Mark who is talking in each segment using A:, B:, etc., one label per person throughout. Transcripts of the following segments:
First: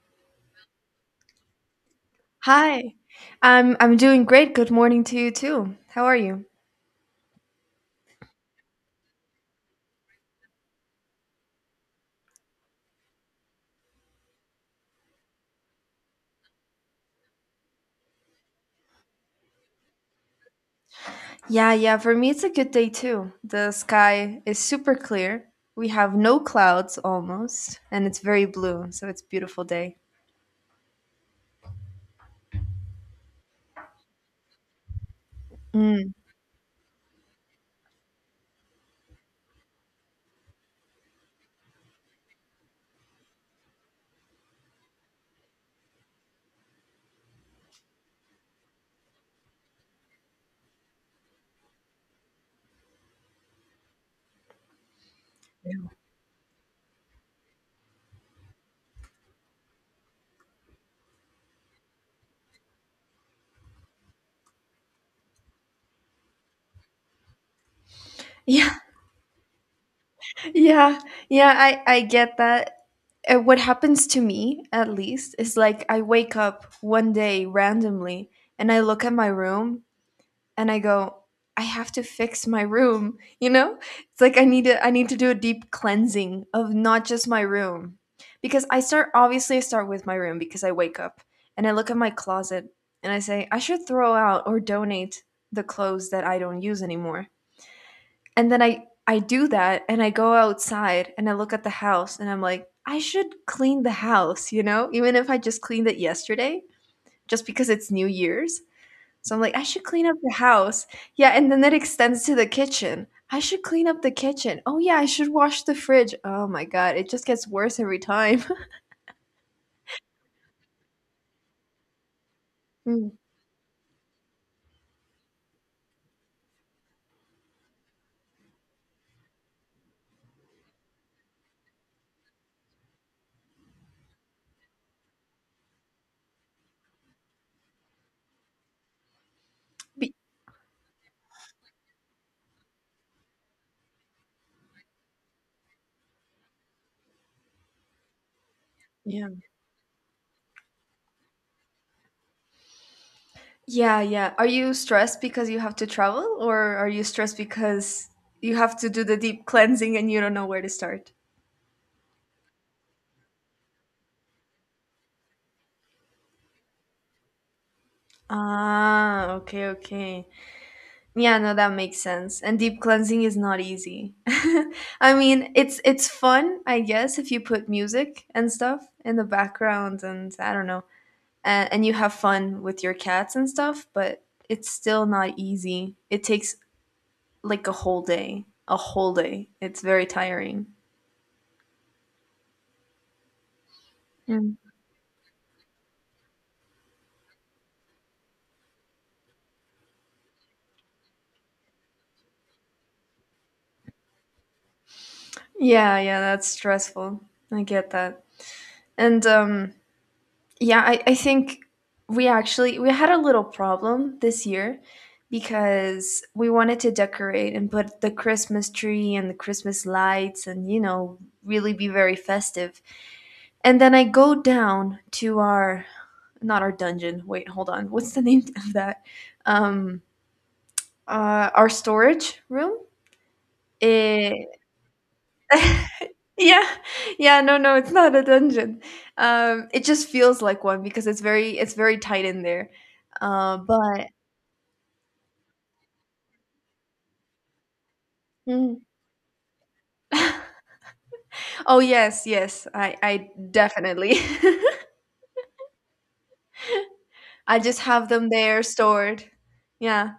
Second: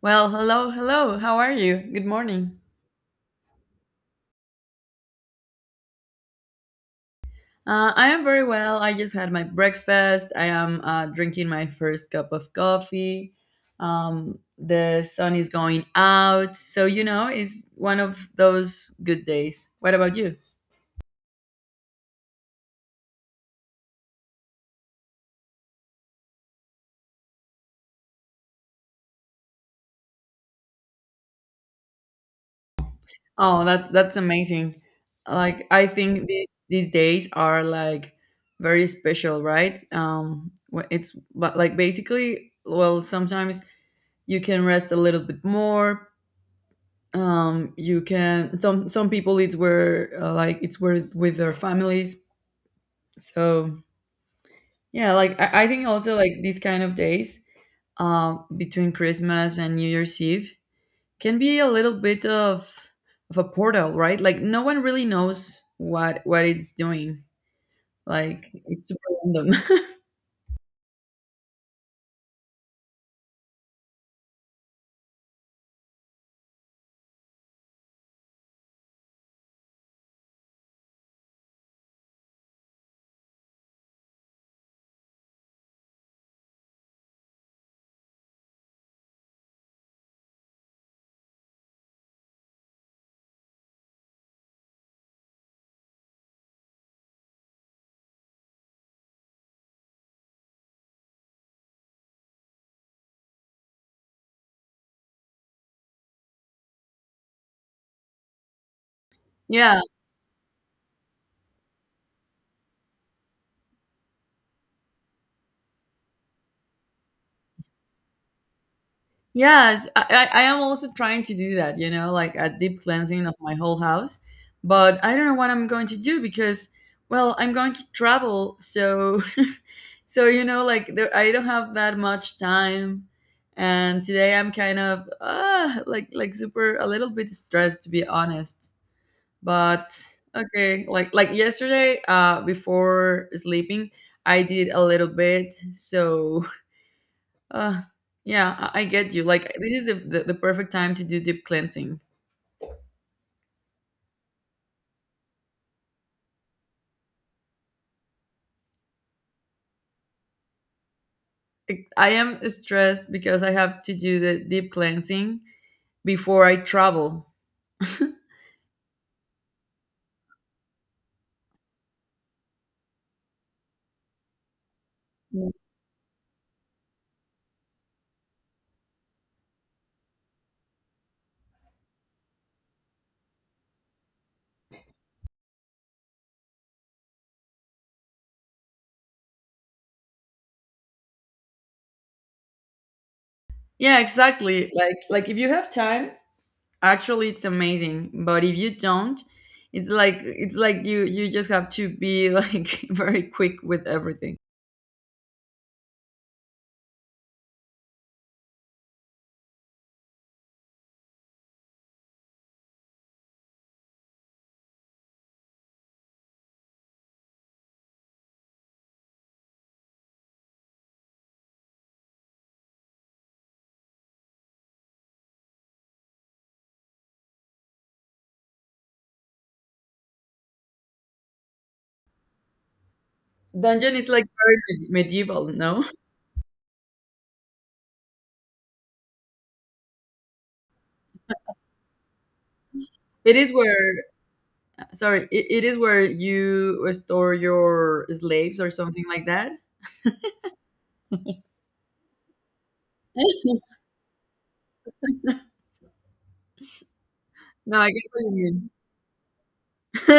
A: Well, hello, hello. How are you? Good morning.
B: Hi. I'm doing great. Good morning to you too. How are you?
A: I am very well. I just had my breakfast. I am drinking my first cup of coffee. The sun is going out, so you know it's one of those good days. What about you?
B: Yeah, yeah, for me it's a good day too. The sky is super clear. We have no clouds almost, and it's very blue, so it's beautiful day.
A: Oh, that's amazing. Like I
B: Mm.
A: think these days are like very special, right? It's but like basically, well, sometimes you can rest a little bit more, you can, some people it's where like it's where with their families, so yeah, like I think also like these kind of days, between Christmas and New Year's Eve, can be a little bit of a portal, right? Like no one really knows what it's doing, like
B: Yeah,
A: it's random.
B: yeah, yeah, I get that. What happens to me, at least, is like I wake up one day randomly and I look at my room and I go, I have to fix my room, you know? It's like I need to do a deep cleansing of not just my room. Because I start obviously I start with my room because I wake up and I look at my closet and I say I should throw out or donate the clothes that I don't use anymore. And then I do that and I go outside and I look at the house and I'm like I should clean the house, you know? Even if I just cleaned it yesterday just because it's New Year's. So I'm like, I
A: Yeah.
B: should clean up the house. Yeah, and then that extends to the kitchen. I should clean up the kitchen. Oh yeah, I should wash the fridge. Oh my god, it just gets worse every time.
A: Yes, I am also trying to do that, you know, like a deep
B: Mm.
A: cleansing of my whole house. But I don't know what I'm going to do because, well, I'm going to travel, so, so you know, like there, I don't have that much time. And today I'm kind of like super a little bit stressed, to be honest. But
B: Be-
A: okay, like yesterday, before sleeping, I did a little bit, so uh, yeah, I get you.
B: Yeah,
A: Like, this is the, the perfect time to do deep cleansing.
B: yeah, yeah. Are you stressed because you have to travel, or are you stressed because you have to do the deep cleansing and you don't know where to start?
A: I am stressed because I have to do the deep cleansing before I travel.
B: Ah, okay, okay. Yeah, no, that makes sense. And deep cleansing is not easy. I
A: Mm.
B: mean, it's fun, I guess, if you put music and stuff in the background and I don't know, and you have fun with your cats and stuff, but it's still not easy. It takes like a whole day, a whole day. It's very tiring.
A: Yeah,
B: Mm.
A: exactly. Like if you have time, actually, it's amazing. But if you don't, it's like, you just have to be like, very quick with everything.
B: Yeah, yeah, that's stressful. I get that. And yeah, I think we actually we had a little problem this year because we wanted to decorate and put the Christmas tree and the Christmas lights and you know really be very festive. And then I go down to our not our dungeon. Wait, hold on. What's the name of that? Um our storage room?
A: Dungeon, it's like
B: Eh,
A: very medieval, no?
B: yeah. Yeah, no, no, it's not a dungeon. It just feels like one because it's very tight in there.
A: It is
B: Uh,
A: where,
B: but
A: sorry, it is where you store your slaves or
B: mm.
A: something like that.
B: Oh yes, yes. I definitely. I
A: No,
B: just
A: I get
B: have
A: what
B: them
A: you
B: there
A: mean.
B: stored. Yeah.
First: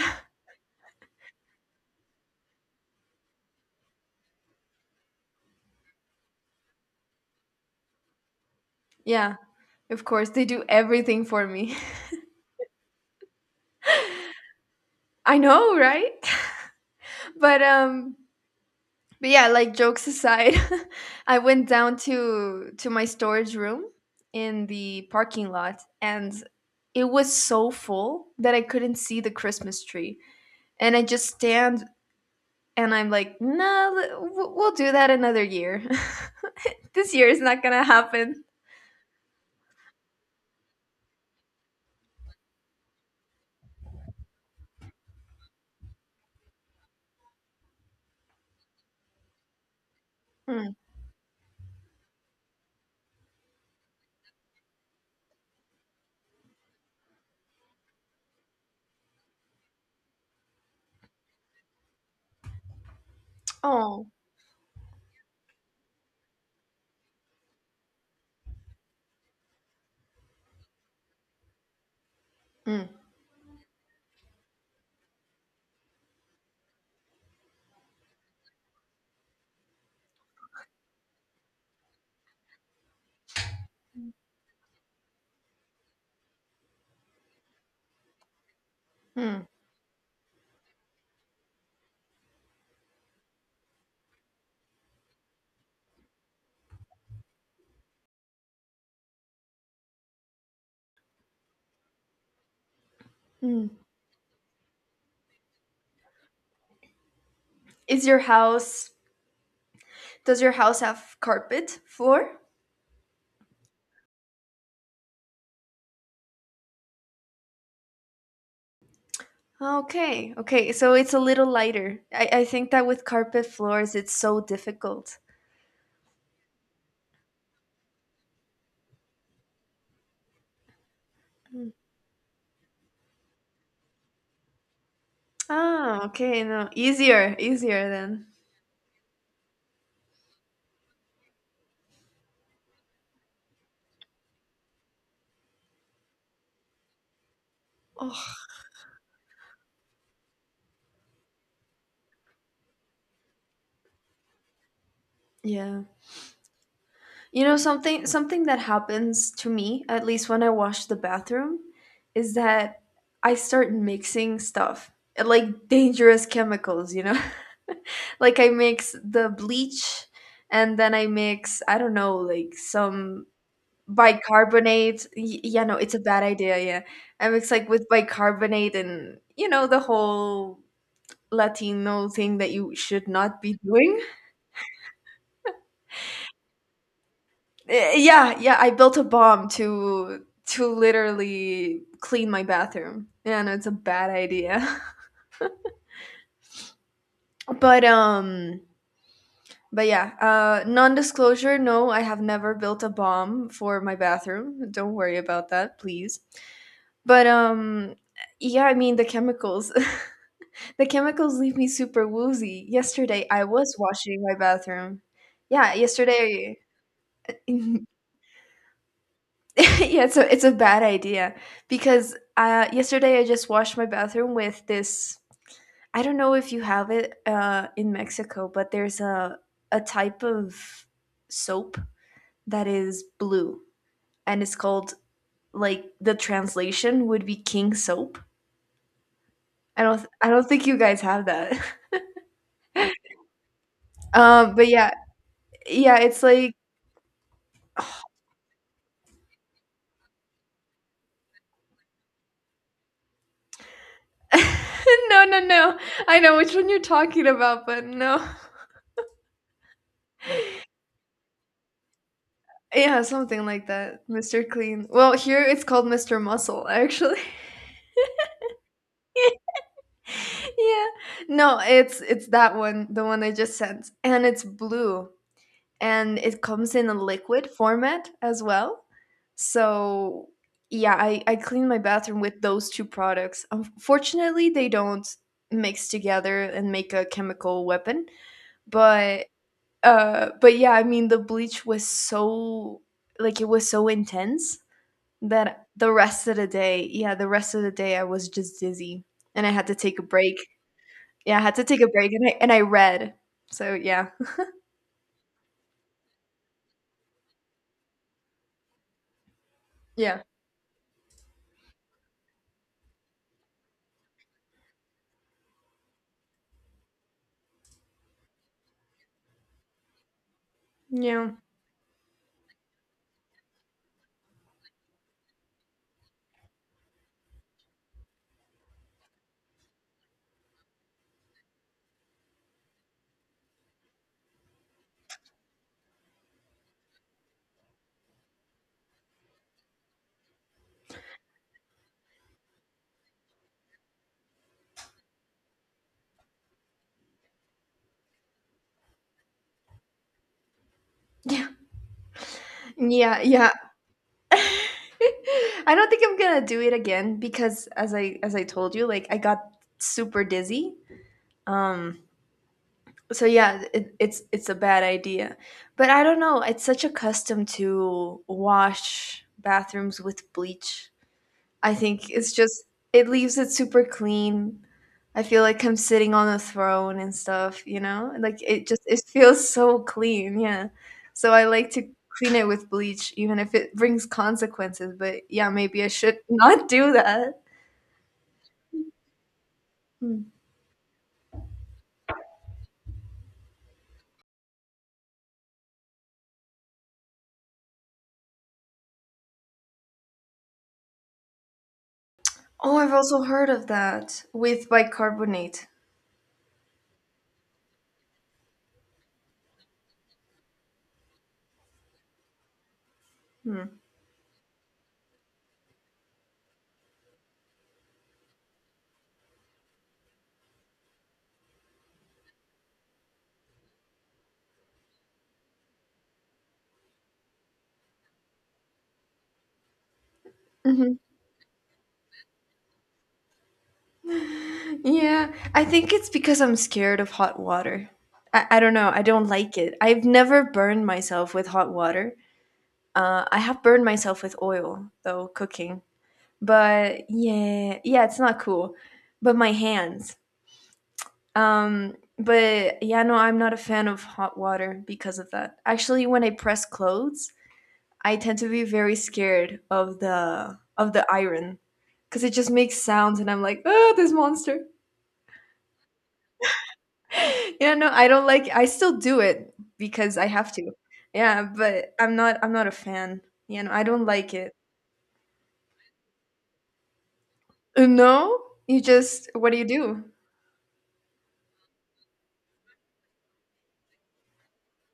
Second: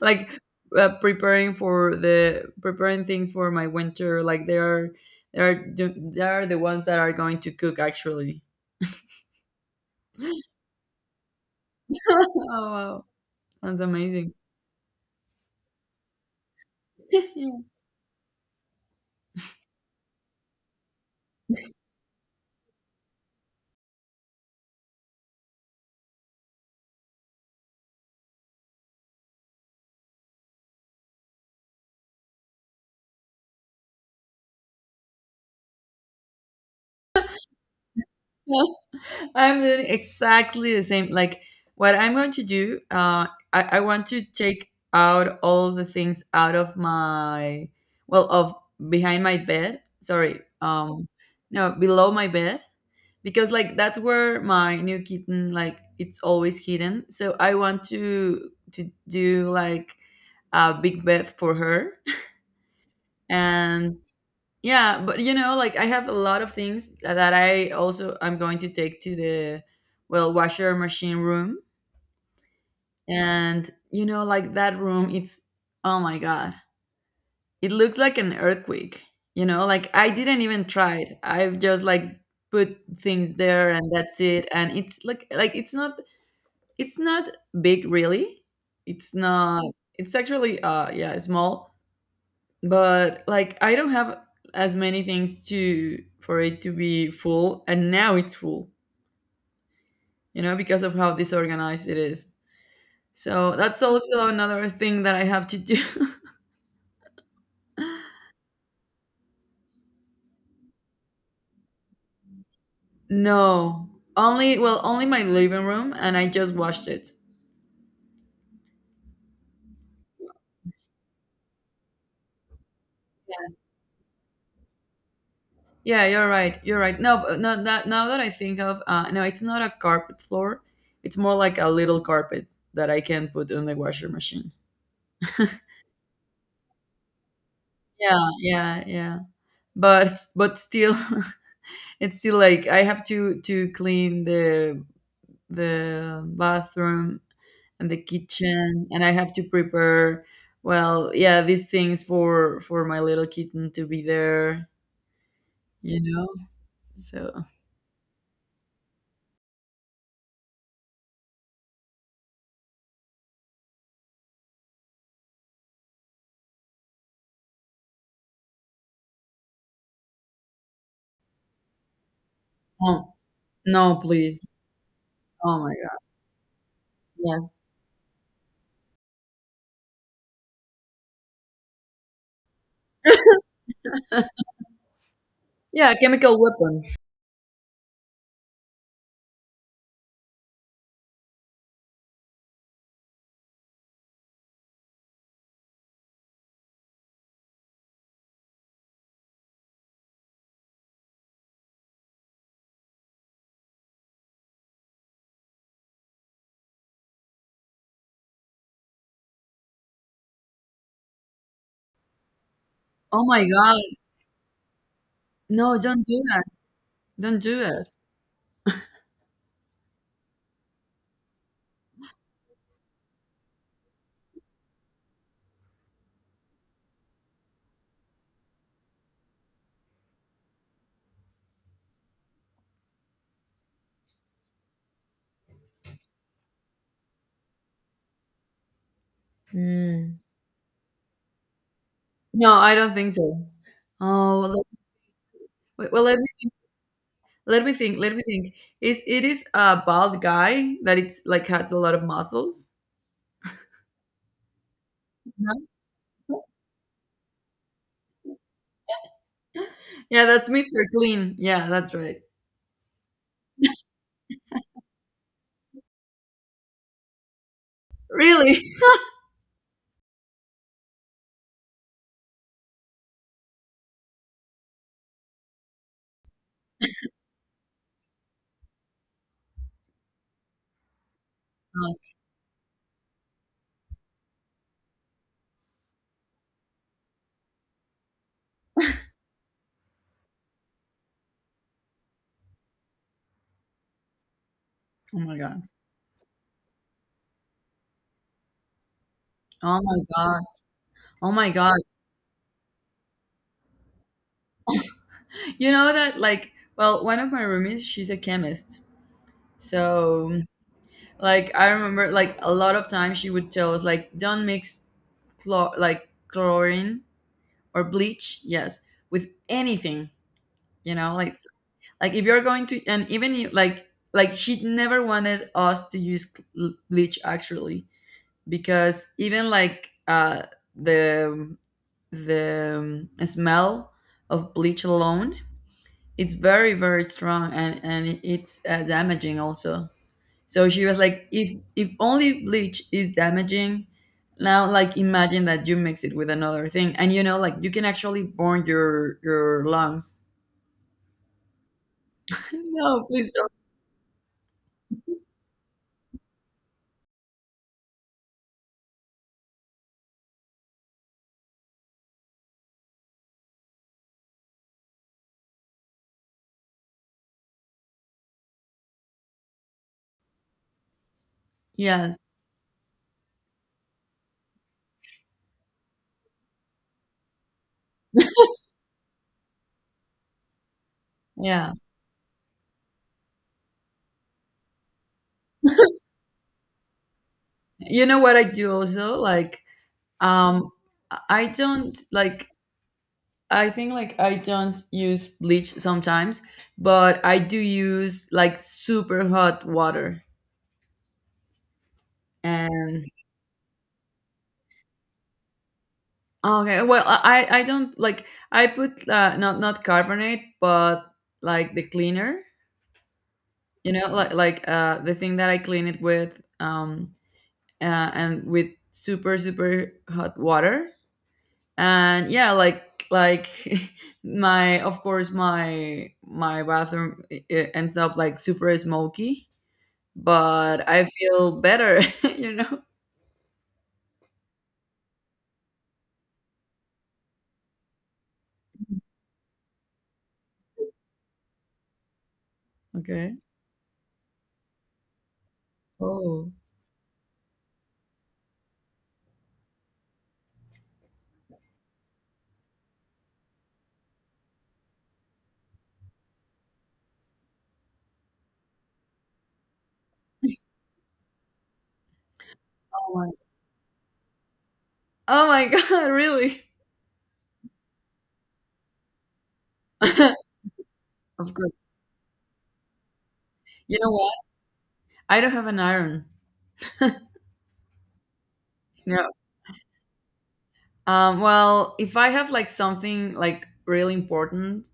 A: Like, preparing for the, preparing things for my winter, like they are, they are the ones that are going to cook, actually.
B: Yeah. Of course they do everything for me.
A: Oh wow, sounds amazing.
B: I know, right? But but yeah, like jokes aside, I went down to my storage room in the parking lot and it was so full that I couldn't see the Christmas tree. And I just stand and I'm like, no, we'll do that another year. This year is not gonna happen.
A: Yeah. I'm doing exactly the same. Like what I'm going to do, I want to take out all the things out of my, well, of behind my bed. Sorry,
B: Mm.
A: no, below my bed, because like that's where my new kitten, like it's always hidden, so I want to do like a big bed for her. And
B: Oh,
A: yeah, but you know, like I have a lot of things that I'm going to take to the, well, washer machine room.
B: mm,
A: And you know, like that room, it's oh my god, it looks like an earthquake. You know, like I didn't even try it, I've just like put things there and that's it. And it's like, it's not, it's not big, really. It's
B: mm,
A: not. It's actually, yeah, small. But like, I don't have as many things to for it to be full, and now it's full. You know, because of how disorganized it is. So
B: mm.
A: that's also another thing that I have to do.
B: Is your house? Does your house have carpet floor?
A: No, only, well, only my living room, and I just washed it.
B: Okay, okay, so it's a little lighter. I think that with carpet floors, it's so difficult.
A: Yeah, you're right. You're right. No, but no, that, now that I think of, no, it's not a carpet floor. It's more like a
B: Mm.
A: little carpet that I can put on the washer machine.
B: Ah, okay, no, easier, easier then.
A: Yeah, yeah, yeah. But but still, it's still like I have to clean the bathroom and the
B: Oh,
A: kitchen, and I have to prepare. Well, yeah, these things for my little kitten to be there,
B: yeah.
A: you know.
B: You
A: So
B: know something that happens to me at least when I wash the bathroom is that I start mixing stuff like dangerous chemicals, you know. Like I mix the bleach and then I mix I don't know like
A: oh
B: some
A: no, please.
B: bicarbonate.
A: Oh
B: Yeah,
A: my
B: no, it's
A: god,
B: a bad idea. Yeah, I mix
A: yes.
B: like with bicarbonate and you know the whole Latino thing that you should not be doing.
A: Yeah, chemical weapon.
B: Yeah, yeah, I built a bomb to literally clean my bathroom. And it's a bad idea. But but yeah, non-disclosure, no, I have never built a bomb for my bathroom. Don't worry about that, please. But yeah, I mean the chemicals. The chemicals leave me super woozy.
A: Oh
B: Yesterday I
A: my
B: was
A: god,
B: washing my bathroom. Yeah,
A: no, don't do that.
B: yesterday
A: Don't do that.
B: yeah, it's a bad idea because yesterday I just washed my bathroom with this. I don't know if you have it in Mexico, but there's a type of soap that is blue, and it's called like the translation would be king soap. I don't th-
A: Mm.
B: I don't think you guys have that.
A: No, I don't think so. Oh well, let,
B: But yeah,
A: wait,
B: yeah,
A: well,
B: it's like
A: let me think. Let me think. Is it is a bald guy that it's like has a lot of muscles?
B: no, no,
A: No?
B: no. I know which one you're talking about, but no.
A: Yeah, that's Mr. Clean. Yeah, that's right.
B: Yeah, something like that. Mr. Clean. Well, here it's called Mr. Muscle, actually.
A: Really?
B: yeah. No, it's that one, the one I just sent. And it's blue. And it comes in a liquid format as well. So yeah, I clean my bathroom with those two products. Unfortunately, they don't mix together and make a chemical weapon. But but yeah, I mean the bleach was so like it was so intense.
A: Oh my
B: Then
A: god.
B: the rest of the day yeah, the rest of the day I was just dizzy, and I had to
A: Oh my
B: take a break.
A: god. Oh
B: Yeah, I
A: my
B: had to
A: god.
B: take a break, and I read. So, yeah.
A: You know that, like, well, one of my roomies, she's a chemist.
B: Yeah.
A: So like I remember like a lot of times she would tell us, like, don't mix chlor like chlorine, or bleach, yes, with anything, you know,
B: Yeah.
A: like. Like if you're going to, and even if, like she never wanted us to use bleach actually, because even like the the smell of bleach alone, it's very very strong, and it's damaging also. So she was like, if only bleach is damaging, now like imagine that you mix it with another thing, and you know, like you can actually burn your lungs.
B: Yeah.
A: No,
B: Yeah,
A: please
B: yeah.
A: don't.
B: I don't think I'm gonna do it again because as I told you, like, I got super dizzy. Um, so yeah, it's a bad idea. But I don't know, it's such a custom to wash bathrooms with bleach. I think
A: Yes.
B: it's just it leaves it super clean. I feel like I'm sitting on a throne and stuff, you know? Like it just it feels so clean, yeah. So I like
A: Yeah.
B: to clean it with bleach even if it brings consequences, but yeah, maybe I should not do that.
A: You know what I do also? Like,
B: Hmm.
A: um, I don't like. I think, like, I don't use bleach sometimes, but I do use like super hot water.
B: Oh, I've
A: And
B: also heard of that with bicarbonate.
A: okay, well, I don't like, I put not, not carbonate, but like the cleaner.
B: Hmm.
A: You know, like the thing that I clean it with, and with super super hot water. And yeah, like my, of course my, my bathroom ends up like super smoky, but
B: Mhm.
A: I feel better. You know?
B: Yeah, I think it's because I'm scared of hot water. I don't know. I don't like it. I've never burned myself with hot water. Uh,
A: Okay.
B: I have burned myself with oil though cooking,
A: Oh.
B: but yeah, yeah, it's not cool. But my hands. But yeah, no, I'm not a fan of hot water because of that. Actually, when I press clothes, I tend to be very scared of the iron because it just makes
A: Oh
B: sounds, and
A: my,
B: I'm like, oh, this monster.
A: oh my god, really?
B: Yeah, no, I don't like. I still do it because I have to. Yeah,
A: Of course.
B: but I'm not. I'm not a fan. You know, I
A: You
B: don't
A: know
B: like
A: what?
B: it.
A: I don't have an iron.
B: No, you just
A: No.
B: what do you do?
A: Well, if I have like something like really important,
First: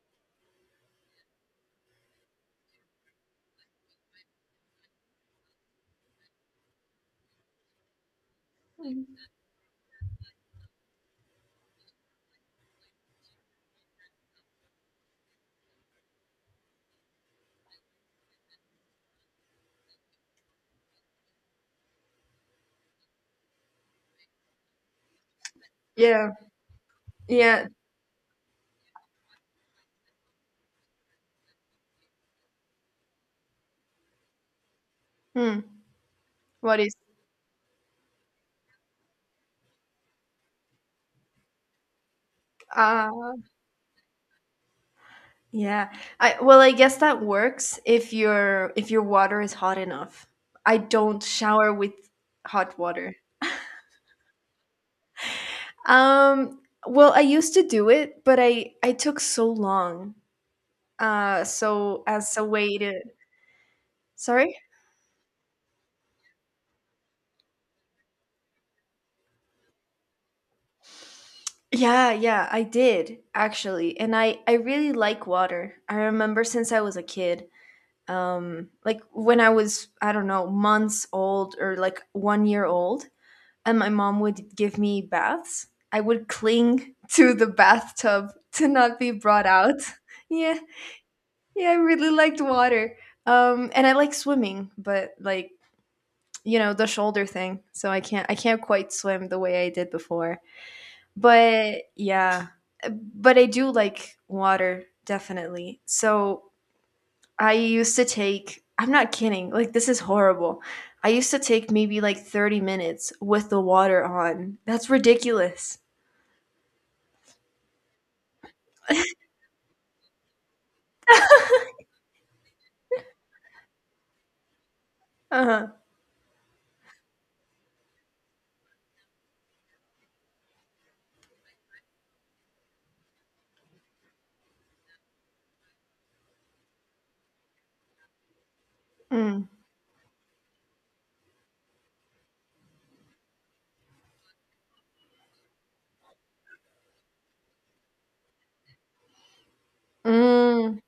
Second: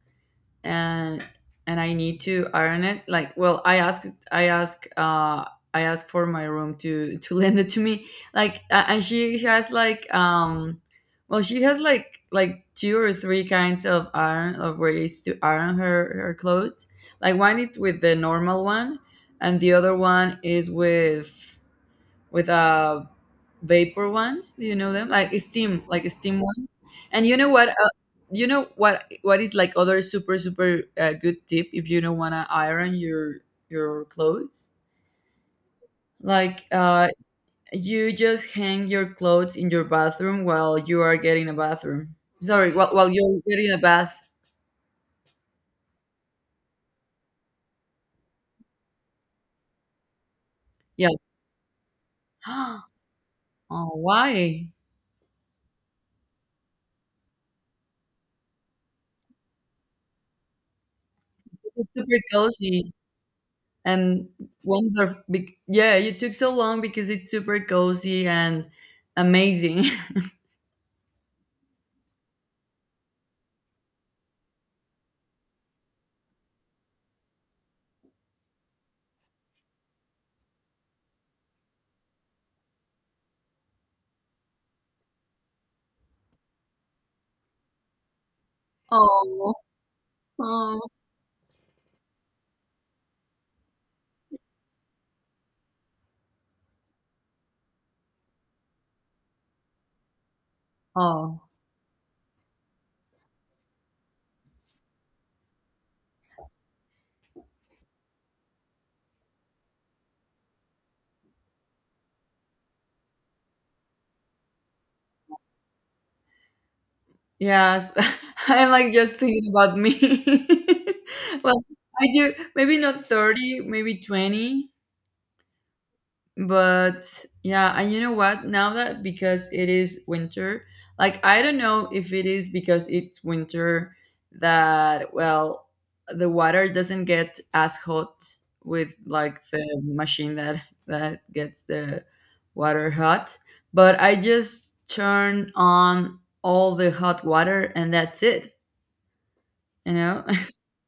A: and and I need to iron it. Like, well, I asked, I asked, I asked for my room to lend it to me. Like, and she has like, well, she has like two or three kinds of iron, of ways to iron her, her clothes. Like one is with the normal one, and the other one is with a vapor one. Do you know them? Like
B: Yeah,
A: steam one. And you know
B: yeah.
A: what? You know what? What is like other super super good tip if you don't wanna iron your clothes?
B: Hmm.
A: Like
B: What is?
A: you just hang your clothes in your bathroom while you are getting a bathroom. Sorry, while
B: Ah,
A: you're getting a bath.
B: yeah. I well, I guess that works if your water is hot enough. I
A: Yeah.
B: don't shower with hot water.
A: Oh, why?
B: Um. Well, I used to do it, but I took so long.
A: It's
B: So
A: super
B: as a way
A: cozy
B: to
A: and
B: sorry.
A: wonderful. Yeah, you took so long because it's super cozy and amazing.
B: Yeah, yeah, I did actually. And I really like water. I remember since I was a kid. Like when I was I don't know months old or like 1 year old and my mom would give me baths I would cling to the bathtub to not be brought
A: Oh,
B: out yeah,
A: oh,
B: yeah, I really liked water. And I like swimming but like you know the shoulder thing so I can't quite swim the way I did before
A: oh,
B: but yeah, but I do like water definitely. So I used to take, I'm not kidding, like this is horrible. I used to take maybe like 30 minutes with the water on. That's ridiculous.
A: yes. I'm like just thinking about me. Well, I do maybe not 30, maybe 20.
B: Uh-huh.
A: But yeah, and you know what, now that, because it is winter, like I don't know if it is because it's winter, that, well, the water doesn't get as hot with like
B: Mm.
A: the machine that, that gets the water hot. But I just turn on all the hot water and that's it, you know.
B: Mm.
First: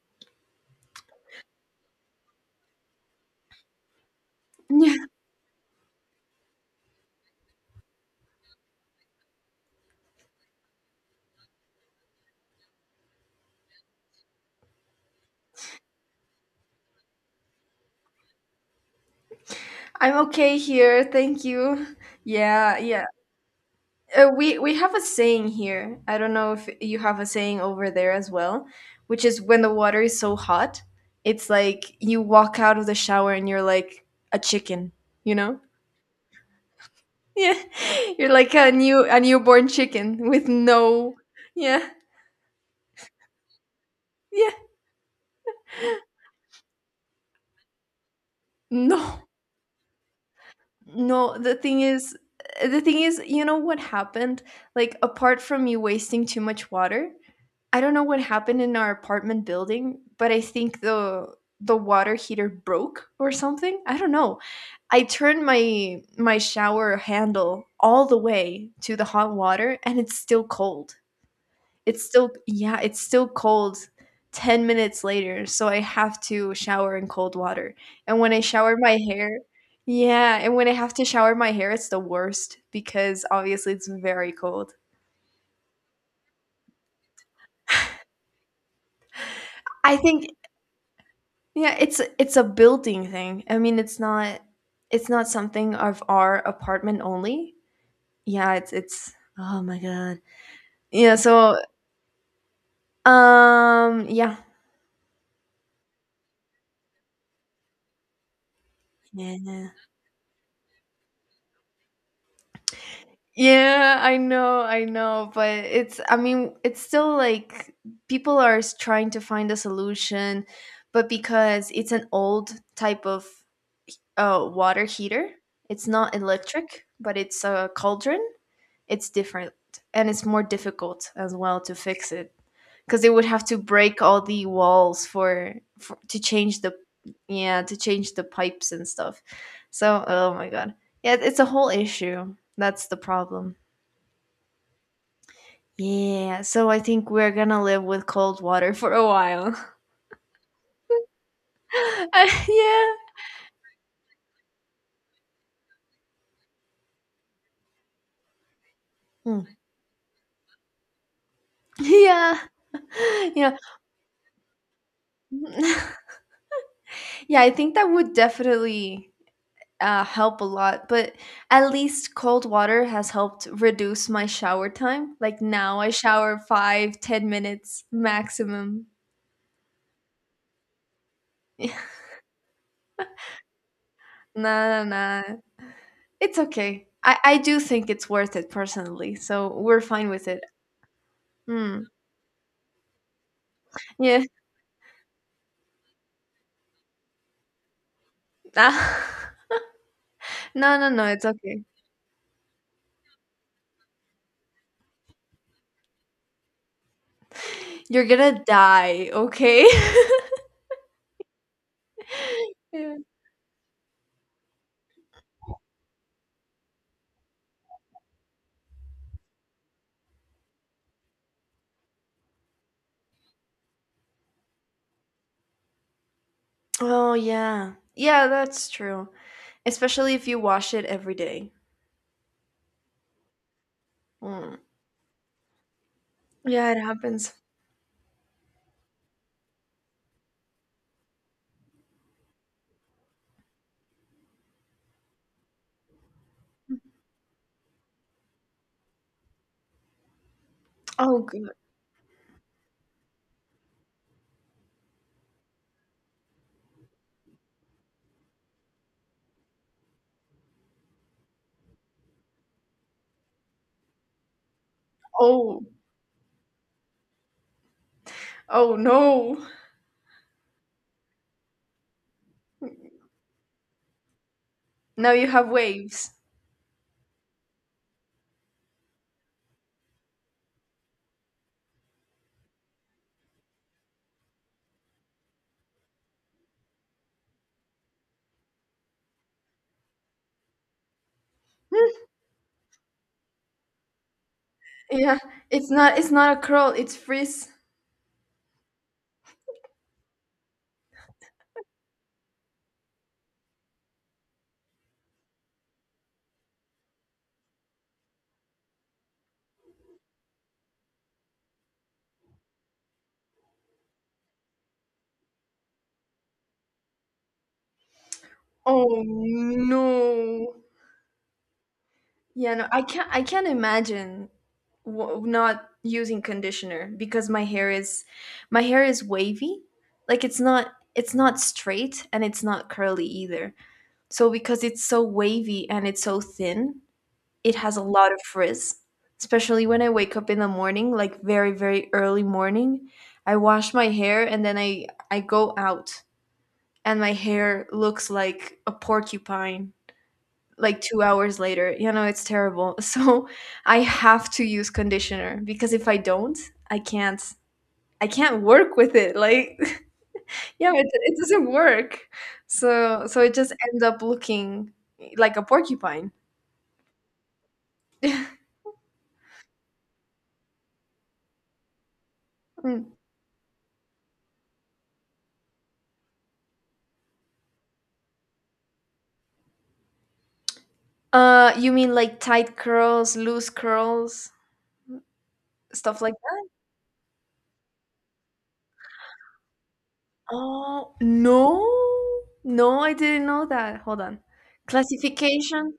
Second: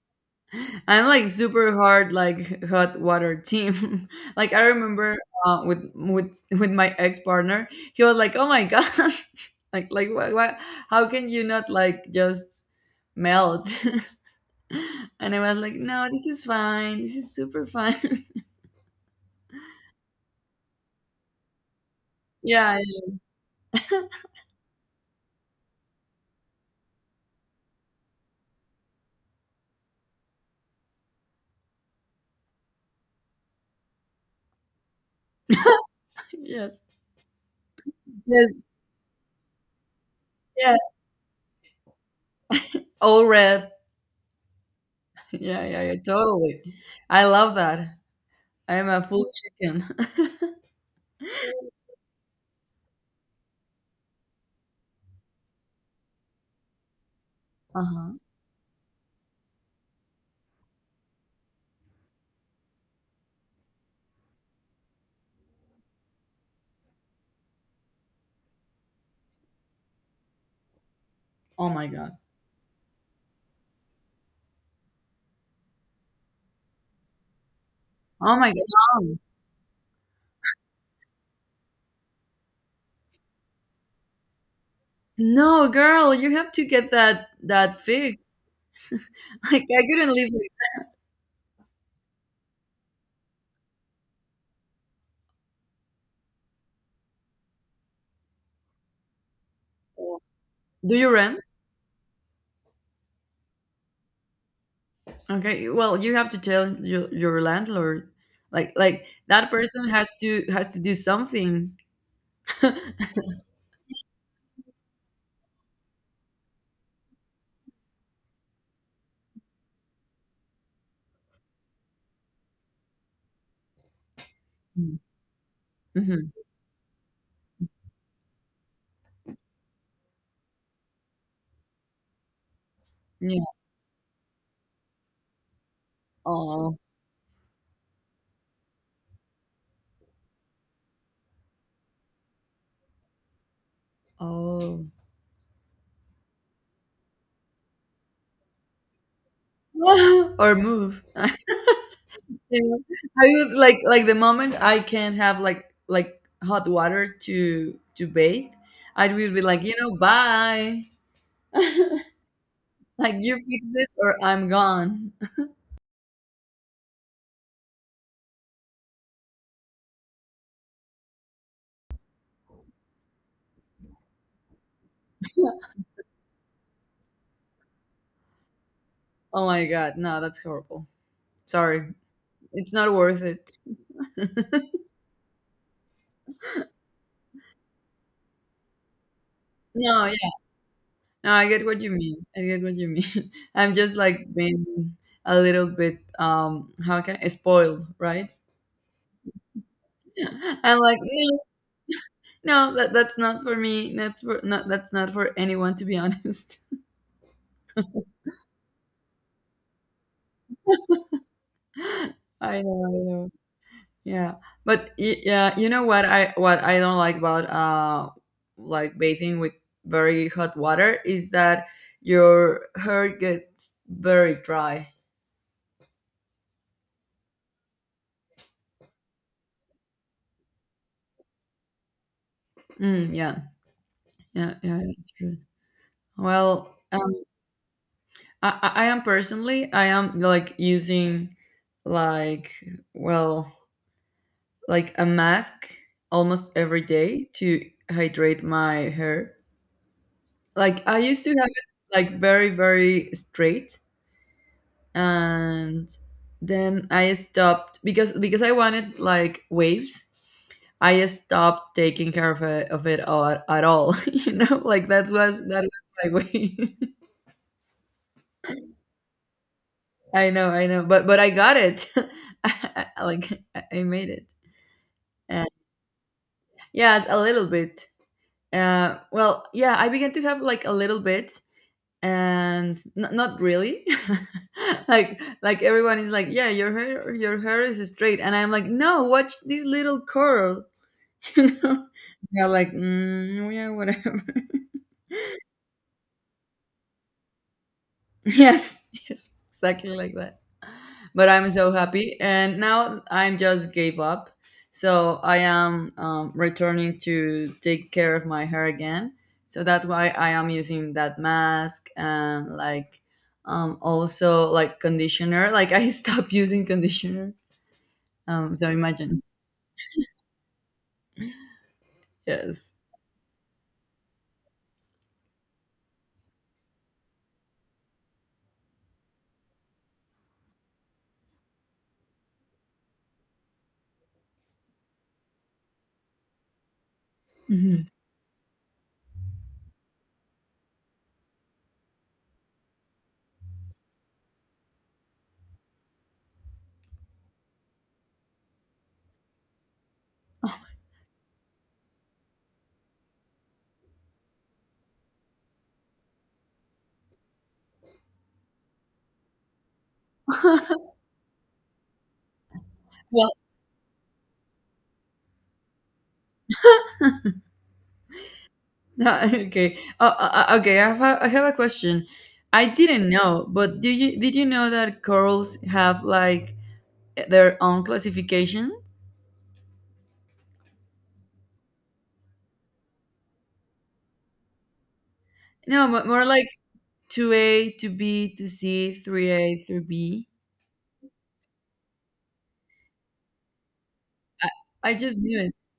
A: I'm like super hard, like hot water team. Like I remember, with my ex partner, he was like, "Oh my god, like what, what? How can you not like just melt?" And I was like, "No, this is fine. This is super fine."
B: I'm okay here. Thank you. Yeah,
A: Yeah, yeah,
B: yeah. We have a saying here. I don't know if you have a saying over there as well, which is when the water is so hot, it's like you walk out of the shower and you're like a chicken, you know?
A: yes,
B: Yeah, you're like
A: yes,
B: a newborn chicken with
A: yeah.
B: no. Yeah,
A: All red.
B: yeah.
A: Yeah, yeah, yeah. Totally. I love that. I am a full
B: No,
A: chicken.
B: no. The thing is, you know what happened? Like apart from you wasting too much water, I
A: Uh
B: don't know
A: huh.
B: what happened in our apartment building, but I think the water heater broke or something. I don't know. I turned my shower handle all the way to the hot water and it's still cold.
A: Oh my
B: It's
A: god.
B: still yeah, it's still cold 10 minutes later, so I have to shower in cold water. And when
A: Oh
B: I
A: my
B: shower my
A: god.
B: hair yeah, and when I have to shower my hair, it's the worst because obviously it's very cold.
A: No, girl, you have to get that fixed. Like I
B: I
A: couldn't
B: think
A: live with.
B: yeah, it's a building thing. I mean, it's not something of our apartment only. Yeah, it's oh my god.
A: Do you
B: Yeah,
A: rent?
B: so yeah.
A: Okay, well, you have to tell your landlord. Like that
B: Yeah.
A: person has to, has to do something.
B: Yeah, I know, but it's I mean, it's still like people are trying to find a solution, but because it's an old type of water heater, it's not
A: Mm-hmm.
B: electric, but it's a cauldron, it's different and it's more difficult as well to fix it because they would
A: Yeah.
B: have to break all the walls for to change the
A: Oh.
B: yeah, to change the pipes and stuff. So, oh my god. Yeah, it's a whole issue. That's the problem.
A: Oh.
B: Yeah, so I think we're gonna live with cold water for a while.
A: Or move. Yeah.
B: Yeah.
A: I would like the moment I can have like hot water to bathe, I would be
B: Mm.
A: like, you know, bye.
B: Yeah.
A: Like, you
B: Yeah.
A: fix this or I'm gone.
B: Yeah, I think that would definitely help a lot, but at least cold water has helped reduce my shower time. Like now I shower five, ten minutes maximum.
A: Oh my god, no, that's horrible. Sorry, it's not worth it.
B: Nah, nah, nah. It's okay. I do think it's worth it personally, so we're
A: No,
B: fine with
A: yeah,
B: it.
A: no, I get what
B: Mm.
A: you mean. I get what you mean. I'm just
B: Yeah.
A: like being a little bit, how can I, spoiled, right?
B: No,
A: I'm
B: no,
A: like,
B: no, it's
A: no,
B: okay.
A: no, that, that's not for me. That's for not, that's not for anyone, to be honest.
B: You're gonna die, okay?
A: I know, I
B: Yeah.
A: know. Yeah, but yeah, you know what I, what I don't like about like bathing with very hot water is that your hair gets very dry.
B: Oh, yeah. Yeah, that's true. Especially if you wash it every day.
A: Mm, yeah, yeah,
B: Mm.
A: yeah, that's true.
B: Yeah, it
A: Well,
B: happens.
A: I am personally, I am like using like, well, like a mask almost every day to hydrate my hair. Like I
B: Oh,
A: used to have
B: God.
A: it like very very straight, and then I stopped because I wanted like waves. I stopped taking care of it all, at all. You know, like that was
B: Oh,
A: my way.
B: oh no.
A: I know, but I got it. I made it.
B: Now you
A: Uh,
B: have waves.
A: yes, a little bit. Well, yeah, I began to have like a little bit, and not really. Like everyone is like, yeah, your hair is straight, and I'm like, no, watch this little curl. you know they're like mm, yeah whatever
B: Yeah, it's not a curl, it's frizz.
A: yes yes exactly like that but I'm so happy and now I'm just gave up so I am returning to take care of my hair again. So that's why I am using that mask and like also like conditioner, like I stopped using conditioner. So
B: Oh
A: imagine.
B: no. Yeah, no,
A: Yes.
B: I can't. I can't imagine not using conditioner because my hair is wavy. Like it's not. It's not straight and it's not curly either. So because it's so wavy and it's so thin, it has a
A: Mhm.
B: lot of frizz. Especially when I wake up in the morning, like very very early morning, I wash my hair and then I go out and my hair looks like a porcupine like 2 hours later. You know, it's terrible. So I have to use conditioner because if I don't, I can't I can't work with it. Like yeah, it doesn't work. So so it just ends up looking like a porcupine.
A: Okay. Okay. I have a question. I
B: Mm.
A: didn't know, but do you did you know that corals have like their own classification?
B: You mean like tight curls, loose curls,
A: No,
B: stuff like
A: more
B: that?
A: like two A, two B, two C, three A, three B.
B: Oh, no. No, I didn't know that. Hold on.
A: I, I just knew it.
B: Classification?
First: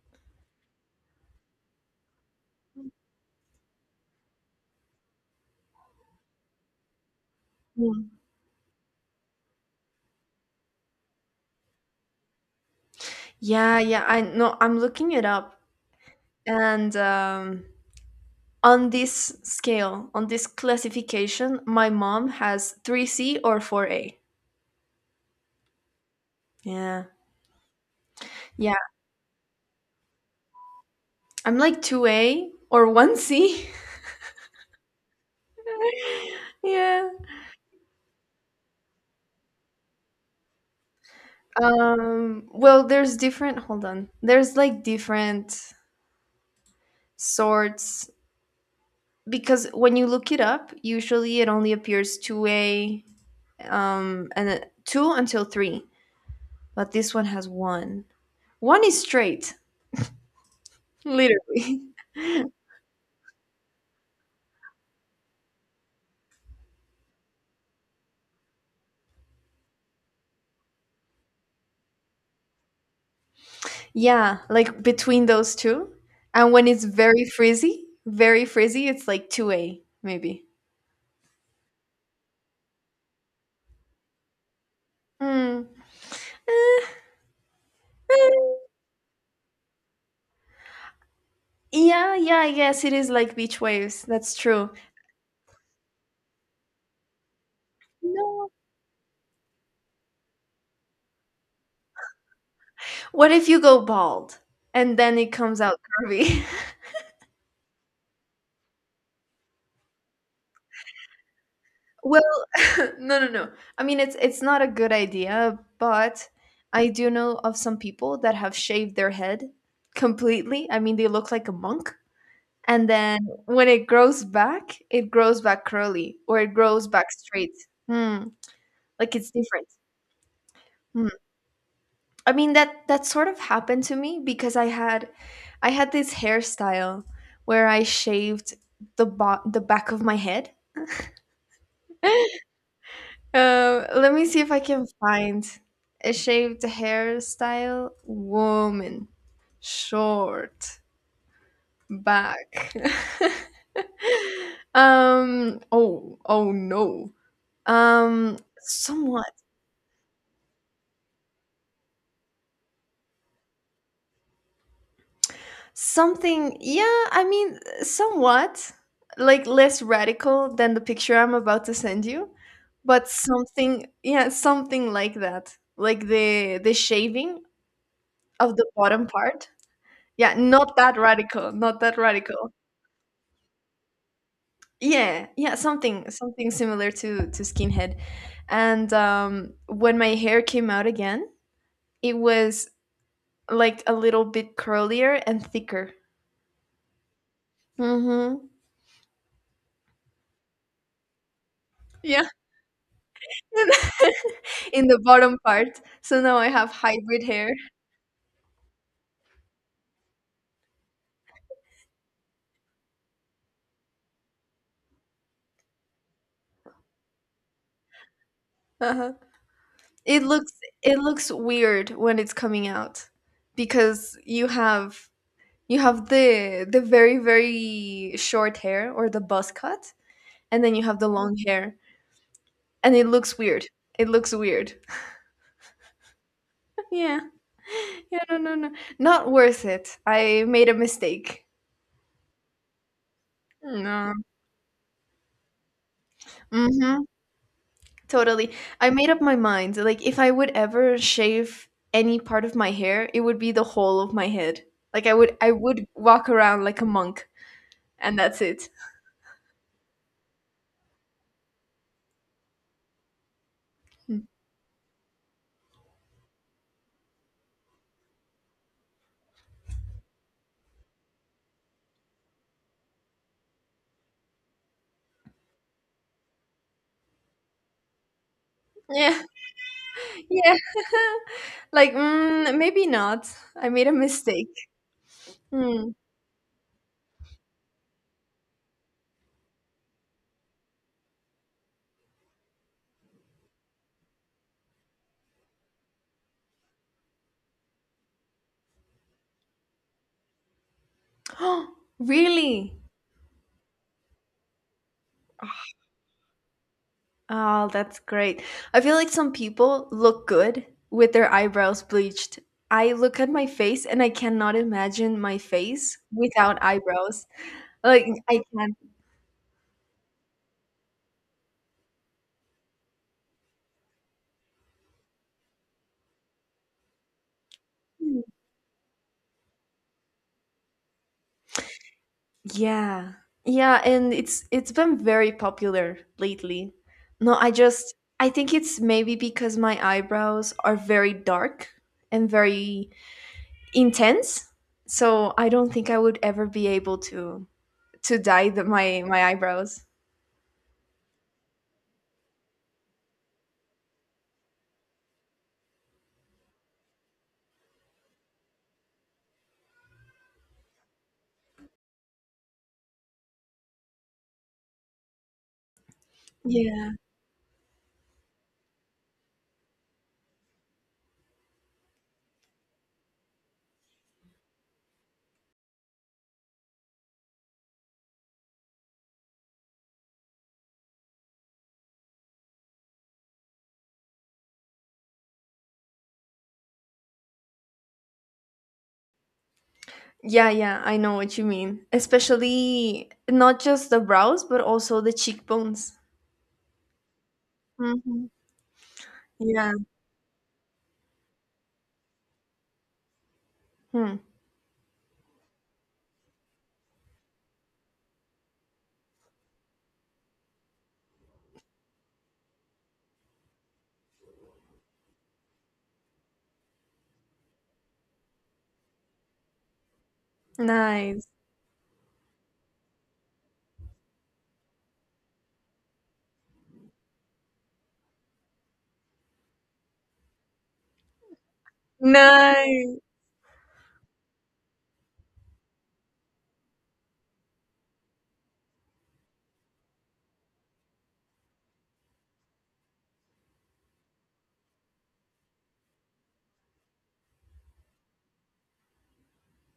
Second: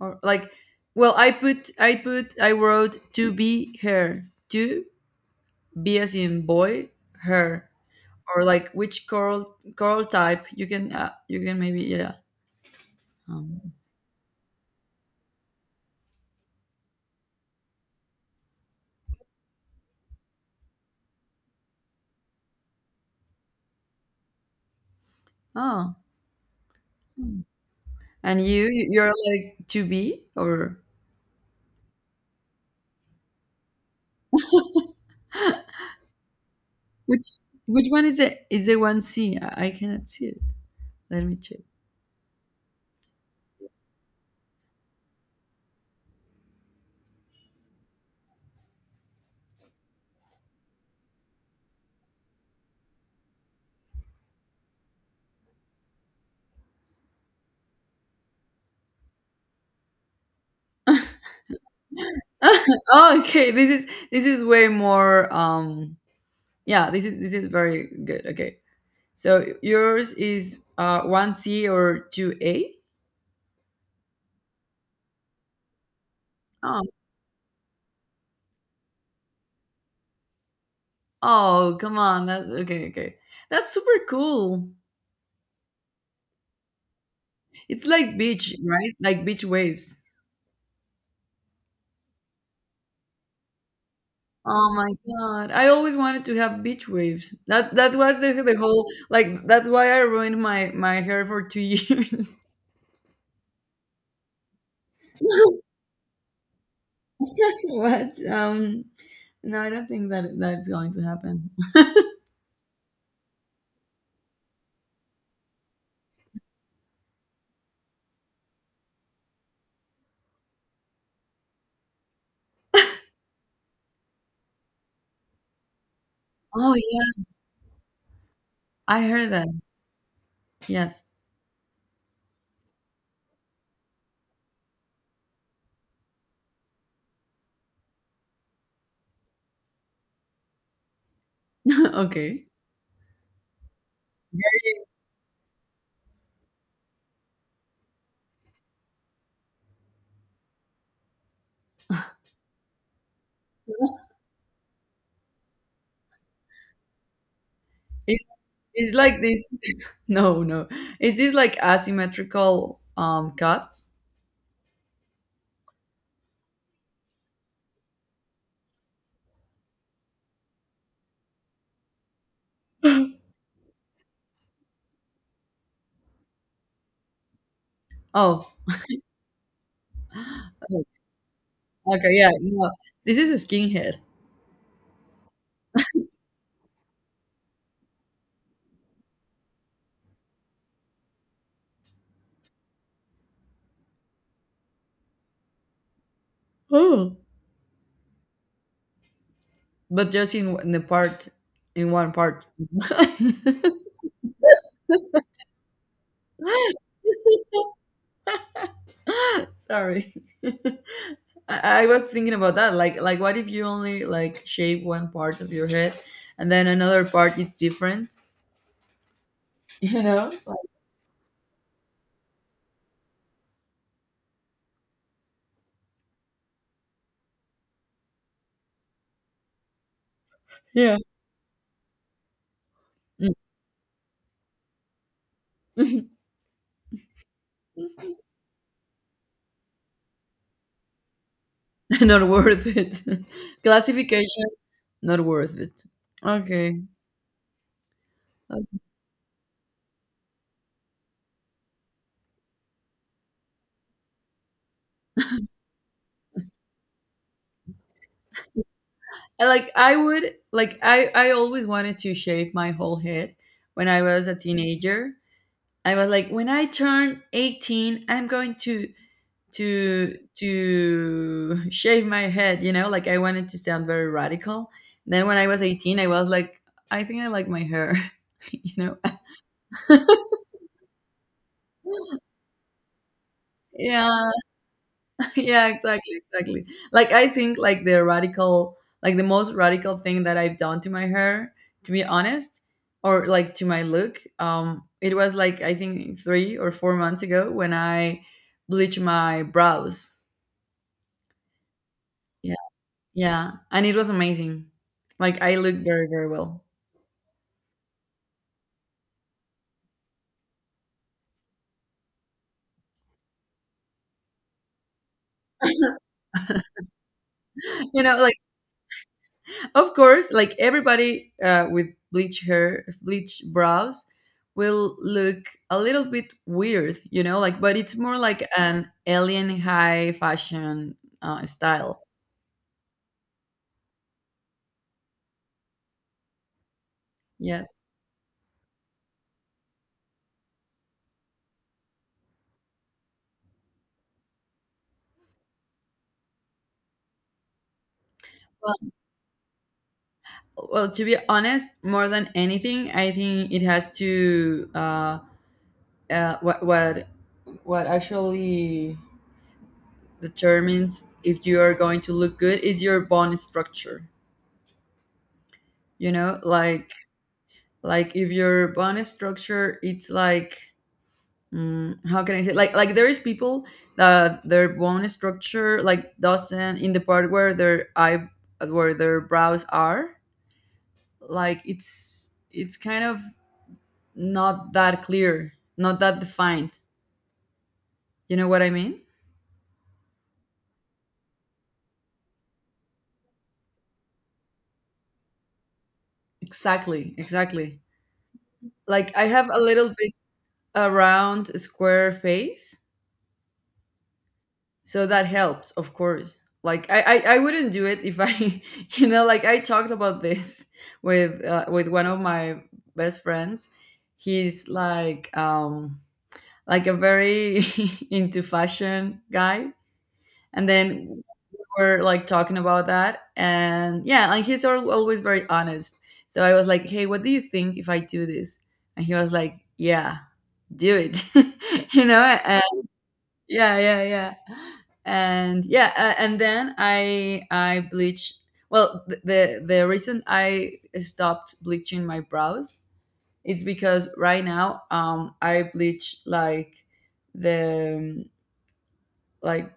A: Or like, well, I put I wrote two B hair, two B as in boy hair,
B: Mm.
A: or like which coral type you can maybe, yeah. Um,
B: Yeah, yeah, I know. I'm looking it up. And on this scale, on this classification, my mom has 3C or 4A.
A: oh.
B: Yeah.
A: Hmm. And
B: Yeah.
A: you're like 2B or
B: I'm like 2A or 1C. Yeah.
A: which which one is it? Is it 1C? I cannot see it. Let me check.
B: Well, there's different, hold on. There's like different sorts because when you look it up, usually it only appears 2A and then 2 until 3. But this one has 1. 1 is straight, literally.
A: Oh, okay, this is way more um, yeah, this is very good. Okay. So yours is 1C or 2A?
B: Yeah, like between those two. And when
A: Oh.
B: it's very frizzy, it's like 2A, maybe.
A: Oh, come on. That's okay, okay. That's super cool.
B: Mm. Eh,
A: It's like beach,
B: eh.
A: right? Like beach waves.
B: Yeah, yeah, I guess it is like beach waves. That's true.
A: Oh my God. I always wanted to have beach waves. That that was
B: No.
A: the whole like that's why I ruined my my hair for 2 years.
B: What if you go bald and then it comes out curvy?
A: What? No, I don't think that that's going to happen.
B: Well, no, no, no. I mean, it's not a good idea, but I do know of some people that have shaved their head completely. I mean, they look like a monk. And then when it grows back curly or it
A: Oh
B: grows back
A: yeah.
B: straight. Hmm.
A: I
B: Like
A: heard
B: it's
A: that.
B: different.
A: Yes.
B: Hmm. I mean that sort of happened to me because I had this hairstyle where I shaved the the back of my head.
A: Okay.
B: Let me see if I can find a shaved hairstyle woman short back. Um, oh oh no.
A: It's it's like
B: Somewhat.
A: this. No, no. Is this like asymmetrical cuts?
B: Something, yeah, I mean, somewhat, like less radical than the picture I'm about to send you, but something, yeah, something like that. Like the shaving
A: Oh,
B: of the bottom part. Yeah, not that radical, not that
A: okay, yeah.
B: radical.
A: No. This is a skinhead.
B: Yeah, yeah, something something similar to skinhead. And when my hair came out again, it was like a little bit curlier and thicker.
A: Oh.
B: Mhm.
A: But just in the part in one
B: Yeah.
A: part.
B: In the bottom part. So now I have hybrid hair.
A: Sorry, I was thinking about that. Like what if you only like shape one part of your head, and then another part is different.
B: Uh-huh.
A: You
B: It
A: know?
B: looks it looks weird when it's coming out because you have the very very short hair or the buzz cut and then you
A: Yeah.
B: have the long hair and it looks weird. It looks weird.
A: Mm.
B: Yeah. Yeah, no, no, no. Not worth it. I made a mistake.
A: Not worth it.
B: No.
A: Classification not worth it. Okay.
B: Mhm. Totally.
A: I
B: I made up my mind. Like, if I would ever shave any part of my hair, it would be the whole of my head. Like, I would walk around like a monk, and that's it.
A: like I would like I always wanted to shave my whole head when I
B: Mm.
A: was a teenager. I was like, when I turn 18, I'm going to to shave my head, you know, like I wanted to sound very radical. Then when I was 18, I was like, I think I like my hair, you know.
B: Yeah, yeah. Like, mm, maybe not. I made a
A: Yeah,
B: mistake.
A: yeah,
B: Mm.
A: exactly, exactly. Like I think like the most radical thing that I've done to my hair, to be honest, or like to my look, it was like I think 3 or 4 months ago when I bleached my brows. Yeah.
B: Really?
A: Yeah, and it was amazing. Like I looked very, very well.
B: Oh, that's great. I feel like some people look good with their eyebrows bleached. I look at my face and I cannot imagine my face without eyebrows.
A: You
B: Like,
A: know, like
B: I can't.
A: of course, like everybody with bleach hair, bleach brows, will look a little bit weird. You know, like but it's more
B: Hmm.
A: like an alien high fashion style.
B: Yeah. Yeah, and it's been very popular lately. No, I
A: Yes.
B: just I think it's maybe because my eyebrows are very dark and very intense. So I don't think I would ever be able to dye
A: Well,
B: my my eyebrows.
A: well, to be honest, more than anything, I think it has to what what actually determines if you are going to look good is your bone structure. You know,
B: Yeah.
A: like if your bonus structure, it's like mm, how can I say, like there is people that their bone structure like doesn't in the part where their eye where their brows are, like it's kind of not that clear, not that defined, you know what I mean.
B: Yeah, yeah, I know what you mean. Especially not just the brows, but also the cheekbones.
A: Exactly, exactly.
B: Hmm.
A: Like I have a
B: Yeah.
A: little bit a round square face,
B: Hmm.
A: so that helps. Of course, like I wouldn't do it if I you know, like I talked about this with one of my best friends. He's like a very into fashion guy, and then
B: Nice.
A: we're like talking about that, and yeah like he's always very honest. So I was like, hey, what do you think if I do this, and he was like, yeah, do it. You know, and yeah, yeah, yeah, and yeah, and then I bleach. Well, the reason I stopped bleaching my brows, it's because right now I bleach like the like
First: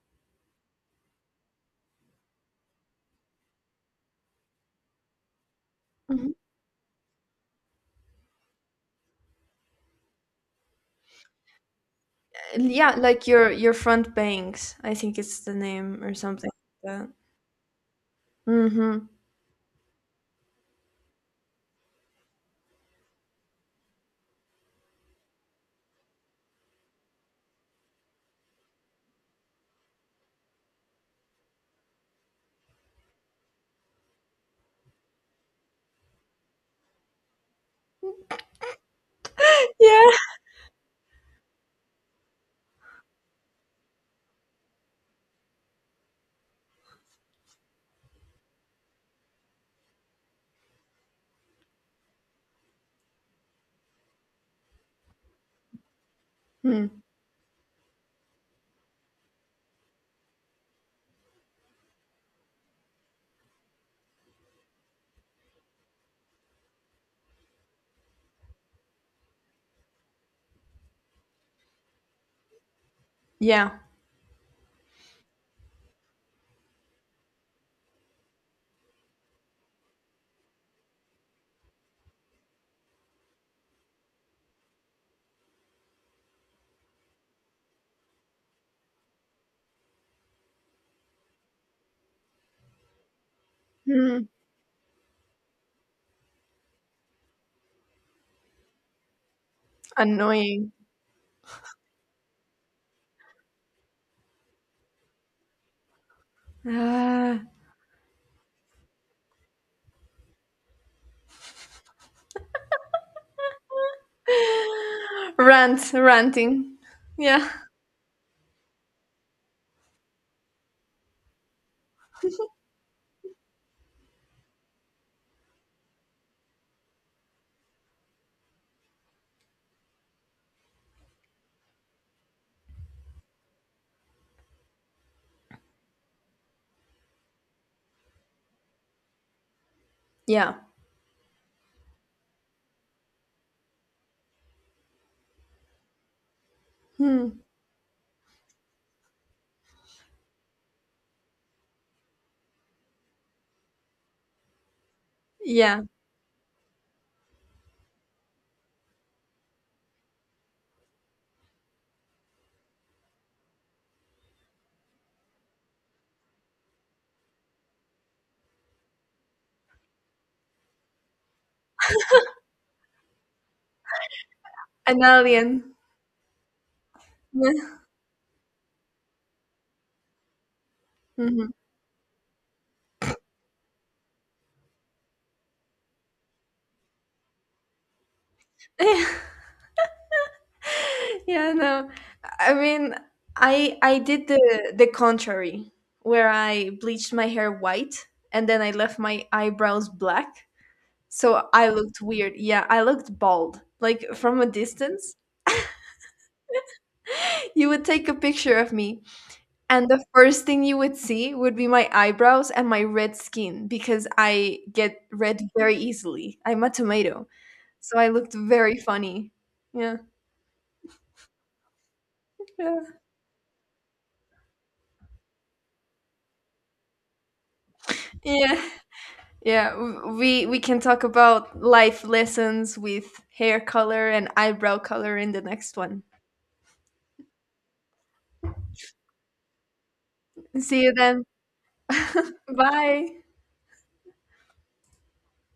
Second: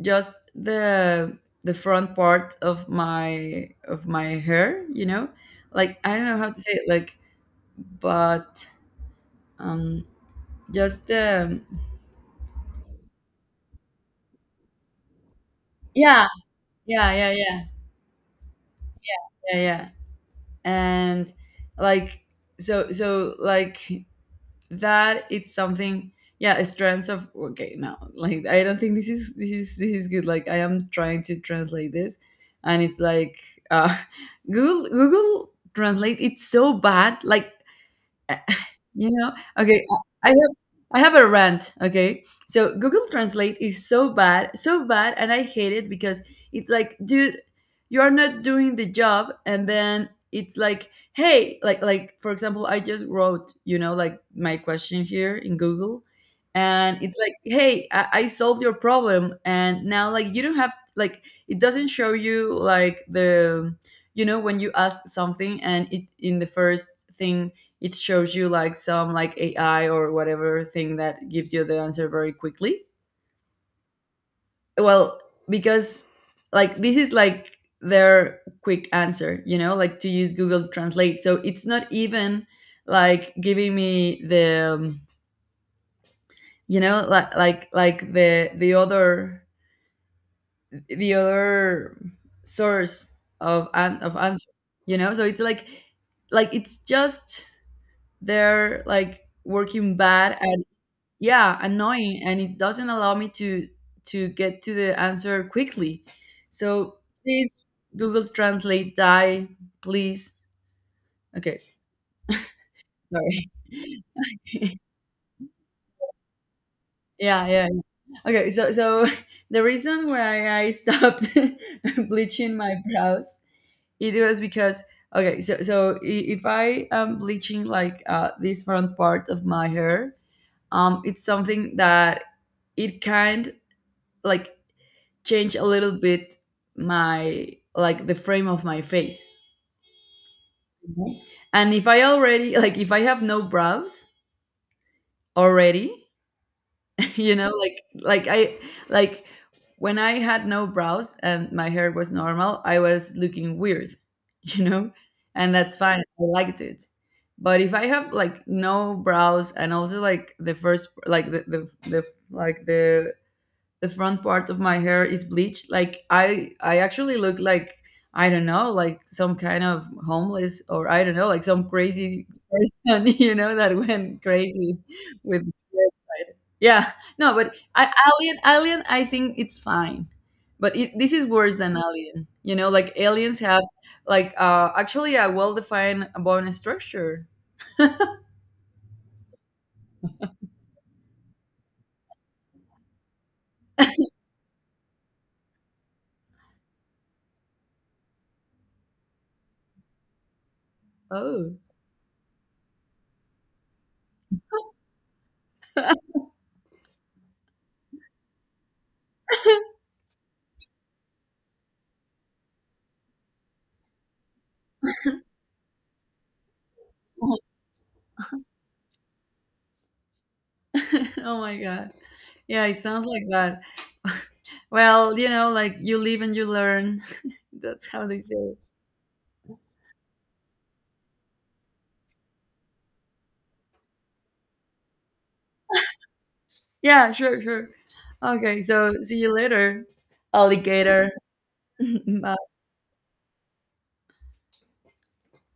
A: just the front part of my hair, you know, like I don't
B: Nice.
A: know how to say it, like but um just the
B: Yeah, like your front bangs I think it's the name or
A: yeah,
B: something like that.
A: yeah, yeah, yeah,
B: Mm-hmm.
A: yeah, yeah. And like, so so like that, it's something, yeah, strands of okay, no, like I don't think this is this is good, like I am trying to translate this, and it's like uh google translate it's so bad, like, uh, you know, okay,
B: Yeah.
A: I have a rant, okay? So Google Translate is so bad, and I hate it because it's like, dude, you are not doing the job, and then it's like, hey, like for example, I just wrote, you know, like my question here in Google,
B: Mm,
A: and it's like, hey, I solved your problem, and now like you don't have like it doesn't show you like the, you know, when you ask something, and it in the first thing it shows you like some like AI or whatever thing that gives you the answer very quickly.
B: yeah.
A: Well, because like this is like their quick answer, you know, like to use Google Translate. So it's not even like giving me the you know, like the other source of of
B: Mm,
A: answer, you know. So it's like it's just they're like working bad at
B: annoying.
A: yeah annoying, and it doesn't allow me to get to the answer quickly, so
B: Ah,
A: please, Google Translate die, please. Okay, sorry.
B: rant ranting.
A: Yeah,
B: Yeah,
A: yeah, okay, so so the reason why I stopped bleaching my brows, it was because, okay, so so if I am bleaching like this front part of my hair um, it's something that it kind like change a little bit my like the frame of my face.
B: yeah.
A: Mhm. And if I already like if I have no brows already, you
B: Mm,
A: know, like I like when I had no brows and my hair was normal, I was looking weird, you know? And that's
B: yeah.
A: fine. I liked it. But if I have like no brows and also like the first like the like the front part of my hair is bleached, like I actually look like I don't know, like some kind of homeless, or I don't know, like some crazy person. You know, that went crazy
B: An
A: with,
B: alien.
A: yeah, no, but
B: Yeah.
A: alien, alien I think it's fine, but it, this is
B: Hmm.
A: worse than alien, you know, like aliens have like actually a well-defined bone structure.
B: Yeah, no, I mean, I did the contrary where I bleached my hair white and then I left my eyebrows black. So
A: Oh.
B: I looked weird. Yeah, I looked bald. Like from a distance, you would take a picture of me, and the first thing you would see would be my eyebrows and my red skin because I get red very easily. I'm a tomato. So I looked very funny. Yeah.
A: Oh my god. Yeah, it
B: Yeah.
A: sounds like that. Well, you know, like you live and you learn. That's how they say it.
B: Yeah. Yeah, we can talk about life lessons with hair color and eyebrow color in the next one.
A: Yeah, sure, sure. Okay, so see you later,
B: See you
A: alligator.
B: then.
A: Bye.
B: Bye.